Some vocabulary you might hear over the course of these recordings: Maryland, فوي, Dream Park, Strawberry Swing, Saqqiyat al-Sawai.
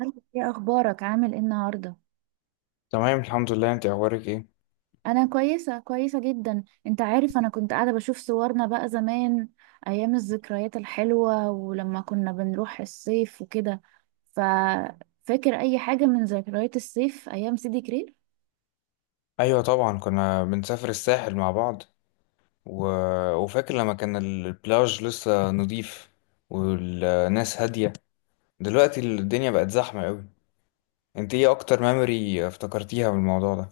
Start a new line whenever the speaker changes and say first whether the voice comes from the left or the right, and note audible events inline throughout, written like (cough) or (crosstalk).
right: عامل ايه اخبارك؟ عامل ايه النهارده؟
left: تمام، الحمد لله. انت اخبارك ايه؟
right: انا كويسه جدا. انت عارف، انا كنت قاعده بشوف صورنا بقى زمان، ايام الذكريات الحلوه ولما كنا بنروح الصيف وكده. ففاكر اي حاجه من ذكريات الصيف ايام سيدي كرير؟
left: ايوه، طبعا كنا بنسافر الساحل مع بعض و... وفاكر لما كان البلاج لسه نضيف، والناس هاديه. دلوقتي الدنيا بقت زحمه قوي. انت ايه اكتر ميموري افتكرتيها من الموضوع ده؟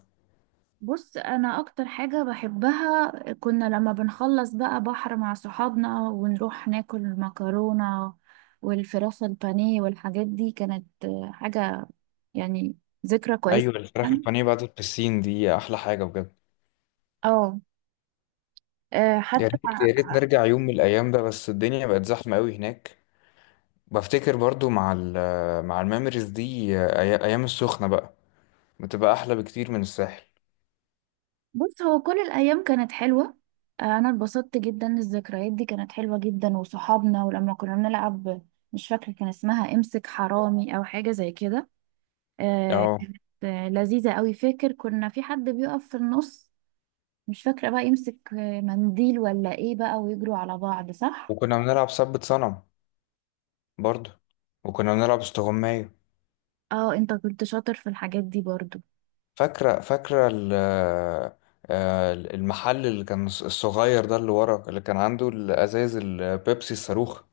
right: بص، انا اكتر حاجه بحبها كنا لما بنخلص بقى بحر مع صحابنا ونروح ناكل مكرونه والفراخ البانيه والحاجات دي. كانت حاجه يعني ذكرى كويسه.
left: ايوه، الفراخ البانيه بعد البسين دي احلى حاجه بجد.
right: اه،
left: يا
right: حتى.
left: ريت يا ريت نرجع يوم من الايام ده، بس الدنيا بقت زحمه قوي هناك. بفتكر برضو مع الميموريز دي، ايام السخنه بقى بتبقى احلى بكتير من الساحل.
right: بص، هو كل الأيام كانت حلوة. أنا اتبسطت جدا. الذكريات دي كانت حلوة جدا، وصحابنا، ولما كنا بنلعب. مش فاكرة، كان اسمها امسك حرامي أو حاجة زي كده. آه، كانت
left: اه،
right: لذيذة أوي. فاكر كنا في حد بيقف في النص، مش فاكرة بقى، يمسك منديل ولا ايه بقى، ويجروا على بعض، صح؟
left: وكنا بنلعب سبت صنم برضو، وكنا بنلعب استغماية.
right: اه، انت كنت شاطر في الحاجات دي برضو.
left: فاكرة فاكرة المحل اللي كان الصغير ده، اللي ورا، اللي كان عنده الأزايز البيبسي الصاروخ.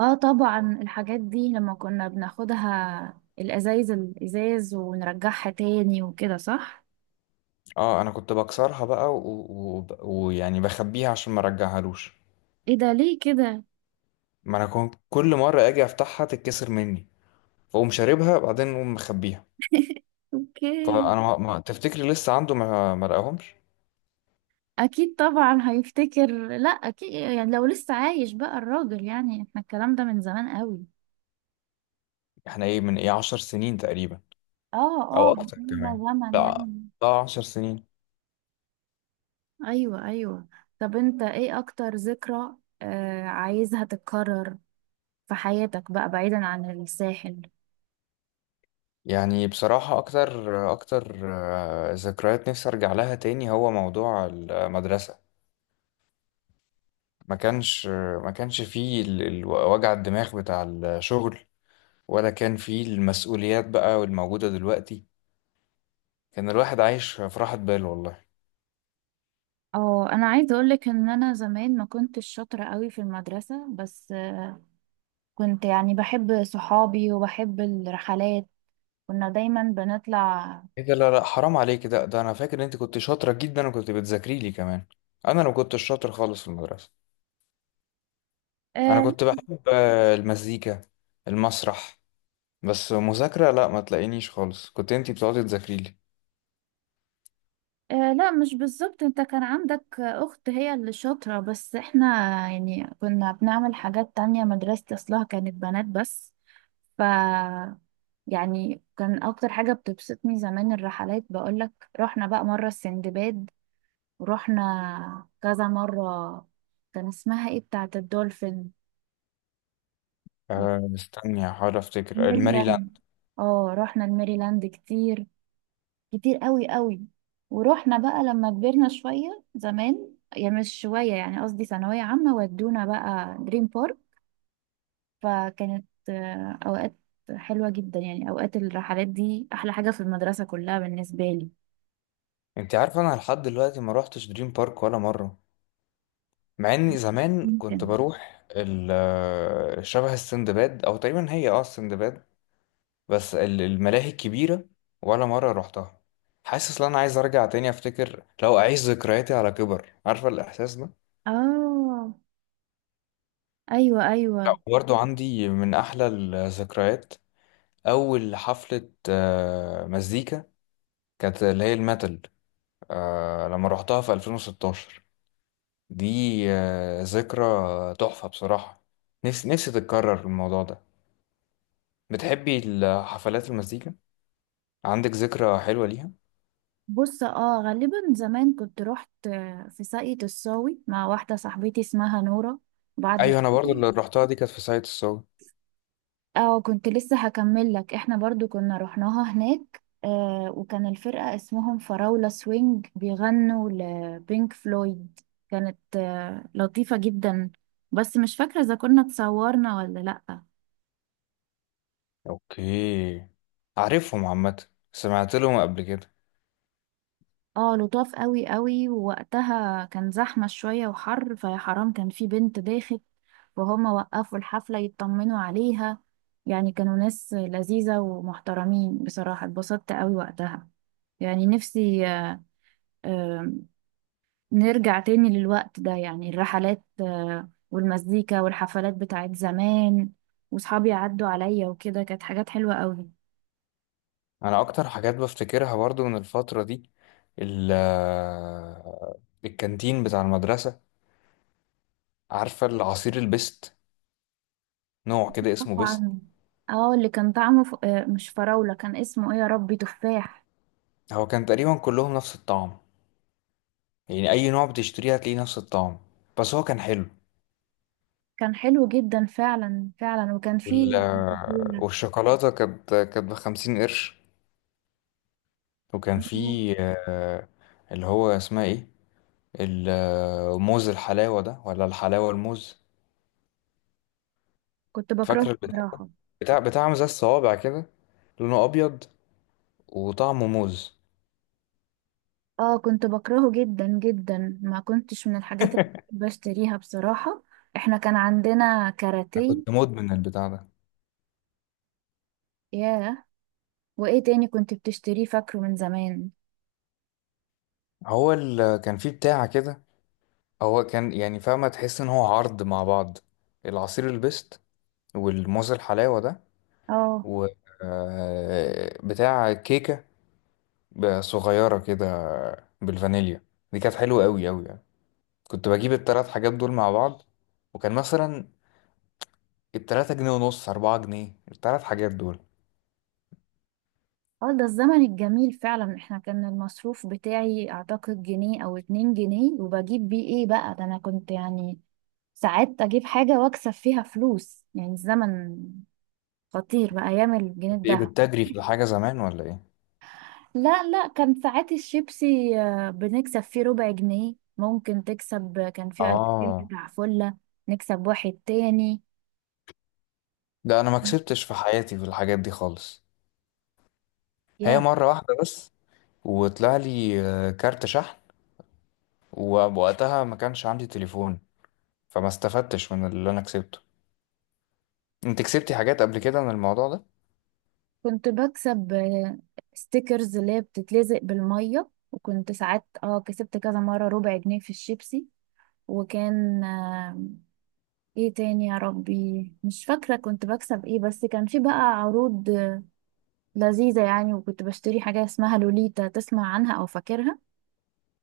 right: اه طبعا الحاجات دي لما كنا بناخدها الأزايز الإزاز ونرجعها تاني وكده، صح؟
left: اه، انا كنت بكسرها بقى ويعني ويعني بخبيها عشان ما ارجعهالوش.
right: ايه ده؟ ليه كده؟
left: ما انا كنت كل مرة اجي افتحها تتكسر مني، فاقوم شاربها بعدين اقوم مخبيها.
right: اوكي.
left: فانا ما... ما... تفتكري لسه عنده ما لقاهمش؟
right: اكيد طبعا هيفتكر. لا اكيد يعني لو لسه عايش بقى الراجل، يعني احنا الكلام ده من زمان قوي.
left: احنا ايه، من ايه، 10 سنين تقريبا.
right: اه. اه
left: او اكتر
right: من
left: كمان.
right: زمن
left: لا،
right: يعني.
left: اه، 10 سنين.
right: ايوه ايوه. طب انت ايه اكتر ذكرى عايزها تتكرر في حياتك بقى بعيدا عن الساحل؟
left: يعني بصراحة أكتر أكتر ذكريات نفسي أرجع لها تاني هو موضوع المدرسة. ما كانش ما كانش فيه وجع الدماغ بتاع الشغل، ولا كان فيه المسؤوليات بقى والموجودة دلوقتي. كان الواحد عايش في راحة بال، والله.
right: اه، انا عايزه اقولك ان انا زمان ما كنتش شاطره قوي في المدرسه، بس آه، كنت يعني بحب صحابي وبحب الرحلات. كنا دايما بنطلع.
left: إيه ده، لا لا حرام عليك، ده أنا فاكر إن أنت كنت شاطرة جدا وكنت بتذاكري لي كمان. أنا ما كنتش شاطر خالص في المدرسة. أنا كنت بحب المزيكا، المسرح، بس مذاكرة لا، ما تلاقينيش خالص. كنت أنت بتقعدي تذاكري لي.
right: آه لا، مش بالظبط. انت كان عندك اخت هي اللي شاطرة، بس احنا يعني كنا بنعمل حاجات تانية. مدرستي اصلها كانت بنات بس. ف يعني كان اكتر حاجة بتبسطني زمان الرحلات، بقولك. رحنا بقى مرة السندباد، ورحنا كذا مرة. كان اسمها ايه بتاعة الدولفين؟ (laughs)
left: أه، استني هحاول افتكر الماريلاند.
right: الميريلاند. اه رحنا الميريلاند كتير، كتير قوي قوي. ورحنا بقى لما كبرنا شوية، زمان يعني مش شوية، يعني قصدي ثانوية عامة، ودونا بقى دريم بارك. فكانت أوقات حلوة جدا يعني. أوقات الرحلات دي أحلى حاجة في المدرسة كلها بالنسبة لي.
left: انت عارف، انا لحد دلوقتي ما روحتش دريم بارك ولا مره، مع اني زمان كنت
right: ممكن.
left: بروح شبه السندباد، او تقريبا هي السندباد. بس الملاهي الكبيره ولا مره روحتها. حاسس ان انا عايز ارجع تاني، افتكر لو اعيش ذكرياتي على كبر. عارفه الاحساس ده؟
right: آه، أيوة
left: لا،
right: أيوة.
left: برضو عندي من احلى الذكريات اول حفله مزيكا، كانت اللي هي الميتال، لما روحتها في 2016. دي ذكرى تحفة بصراحة. نفسي نفسي تتكرر الموضوع ده. بتحبي الحفلات، المزيكا؟ عندك ذكرى حلوة ليها؟
right: بص اه، غالبا زمان كنت رحت في ساقية الصاوي مع واحدة صاحبتي اسمها نورة، بعد
left: ايوه، انا برضو
right: الشغل.
left: اللي رحتها دي كانت في ساقية الصاوي.
right: اه كنت لسه هكمل لك، احنا برضو كنا رحناها هناك، آه، وكان الفرقة اسمهم فراولة سوينج، بيغنوا لبينك فلويد. كانت آه لطيفة جدا. بس مش فاكرة اذا كنا اتصورنا ولا لأ.
left: اوكي، عارفهم عامة، سمعت لهم قبل كده.
right: اه لطاف قوي قوي، ووقتها كان زحمة شوية وحر. فيا حرام كان في بنت ضايخت، وهما وقفوا الحفلة يطمنوا عليها. يعني كانوا ناس لذيذة ومحترمين بصراحة. اتبسطت قوي وقتها. يعني نفسي آه، نرجع تاني للوقت ده، يعني الرحلات والمزيكا والحفلات بتاعت زمان، وصحابي عدوا عليا وكده. كانت حاجات حلوة قوي.
left: انا اكتر حاجات بفتكرها برضو من الفترة دي ال آه، الكانتين بتاع المدرسة. عارفة العصير البست؟ نوع كده اسمه بست.
right: طبعاً. اه اللي كان طعمه ف... آه، مش فراولة، كان اسمه ايه يا ربي؟ تفاح.
left: هو كان تقريبا كلهم نفس الطعم، يعني اي نوع بتشتريه هتلاقيه نفس الطعم، بس هو كان حلو.
right: كان حلو جدا، فعلا فعلا. وكان
left: وال...
right: فيه فضيلة.
left: والشوكولاتة كانت ب50 قرش. وكان في آه، اللي هو اسمها ايه، الموز الحلاوة ده ولا الحلاوة الموز؟
right: كنت
left: فاكر
right: بكرهه
left: البتاع،
right: بصراحة.
left: بتاع زي الصوابع كده، لونه أبيض وطعمه موز.
right: اه كنت بكرهه جدا جدا، ما كنتش من الحاجات اللي بشتريها بصراحة. احنا كان عندنا
left: أنا
right: كاراتيه.
left: كنت مدمن البتاع ده.
right: ياه. وايه تاني كنت بتشتريه فاكره من زمان؟
left: هو كان في بتاع كده، هو كان يعني، فاهمة؟ تحس إن هو عرض مع بعض، العصير البيست والموز الحلاوة ده
right: اه.
left: و بتاع كيكة بقى صغيرة كده بالفانيليا. دي كانت حلوة أوي أوي يعني. كنت بجيب التلات حاجات دول مع بعض، وكان مثلا ال3 جنيه ونص، 4 جنيه التلات حاجات دول.
right: اه، ده الزمن الجميل فعلا. احنا كان المصروف بتاعي اعتقد جنيه او اتنين جنيه، وبجيب بيه ايه بقى؟ ده انا كنت يعني ساعات اجيب حاجة واكسب فيها فلوس. يعني الزمن خطير بقى، ايام الجنيه
left: كنت إيه،
right: الدهب.
left: بتجري في الحاجة زمان ولا إيه؟
right: لا لا، كان ساعات الشيبسي بنكسب فيه ربع جنيه. ممكن تكسب. كان فيه 2000
left: آه
right: بتاع فلة، نكسب واحد تاني.
left: لا، أنا ما كسبتش في حياتي في الحاجات دي خالص. هي
right: يا،
left: مرة واحدة بس، وطلع لي كارت شحن، ووقتها ما كانش عندي تليفون، فما استفدتش من اللي أنا كسبته. أنت كسبتي حاجات قبل كده من الموضوع ده؟
right: كنت بكسب ستيكرز اللي هي بتتلزق بالمية. وكنت ساعات اه كسبت كذا مرة ربع جنيه في الشيبسي. وكان ايه تاني يا ربي؟ مش فاكرة كنت بكسب ايه. بس كان في بقى عروض لذيذة يعني. وكنت بشتري حاجة اسمها لوليتا، تسمع عنها او فاكرها؟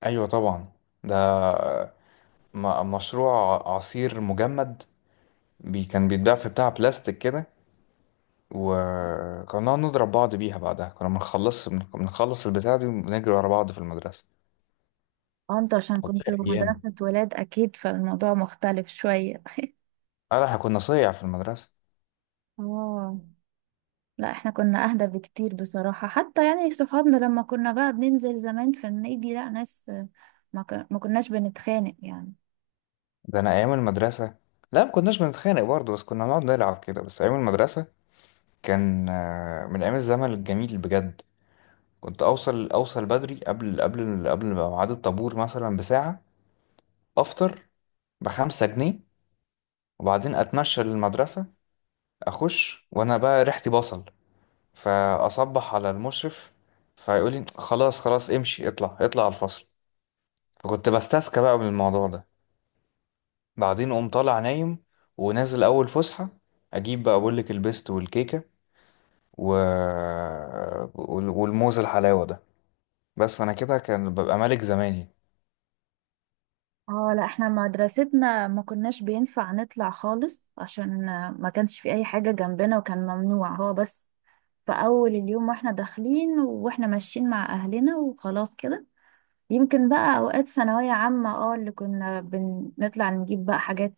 left: أيوة طبعا، ده مشروع عصير مجمد، بي كان بيتباع في بتاع بلاستيك كده، وكنا نقعد نضرب بعض بيها. بعدها كنا بنخلص بنخلص البتاع دي ونجري ورا بعض في المدرسة.
right: اه انت عشان
left: والله،
right: كنت
left: أيام.
right: مدرسة ولاد اكيد فالموضوع مختلف شوية.
left: احنا كنا صيع في المدرسة.
right: اه لا، احنا كنا اهدى بكتير بصراحة. حتى يعني صحابنا لما كنا بقى بننزل زمان في النادي لا ناس، ما كناش بنتخانق يعني.
left: ده أنا أيام المدرسة، لا ما كناش بنتخانق برضه، بس كنا نقعد نلعب كده. بس أيام المدرسة كان من أيام الزمن الجميل بجد. كنت أوصل بدري، قبل ميعاد الطابور مثلا بساعة، أفطر ب5 جنيه، وبعدين أتمشى للمدرسة. اخش وانا بقى ريحتي بصل، فاصبح على المشرف، فيقول لي خلاص خلاص امشي، اطلع اطلع على الفصل. فكنت بستسكى بقى من الموضوع ده. بعدين قوم طالع نايم، ونازل اول فسحه اجيب بقى، بقول لك البيست والكيكه و... والموز الحلاوه ده. بس انا كده كان ببقى ملك زماني.
right: اه لا احنا مدرستنا ما كناش بينفع نطلع خالص، عشان ما كانش في اي حاجة جنبنا، وكان ممنوع. هو بس في اول اليوم، واحنا داخلين، واحنا ماشيين مع اهلنا، وخلاص كده. يمكن بقى اوقات ثانوية عامة اه اللي كنا بنطلع نجيب بقى حاجات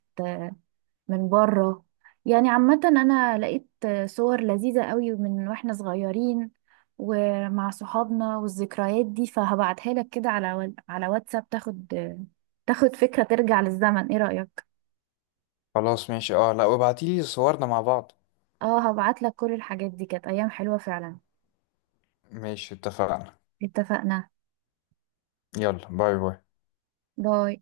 right: من بره. يعني عامة أنا لقيت صور لذيذة قوي من وإحنا صغيرين، ومع صحابنا، والذكريات دي. فهبعتها لك كده على على واتساب، تاخد فكرة، ترجع للزمن. إيه رأيك؟
left: خلاص ماشي، اه، لا وابعتيلي صورنا مع بعض.
right: اه هبعت لك. كل الحاجات دي كانت أيام حلوة فعلا.
left: ماشي، اتفقنا.
right: اتفقنا.
left: يلا، باي باي.
right: باي.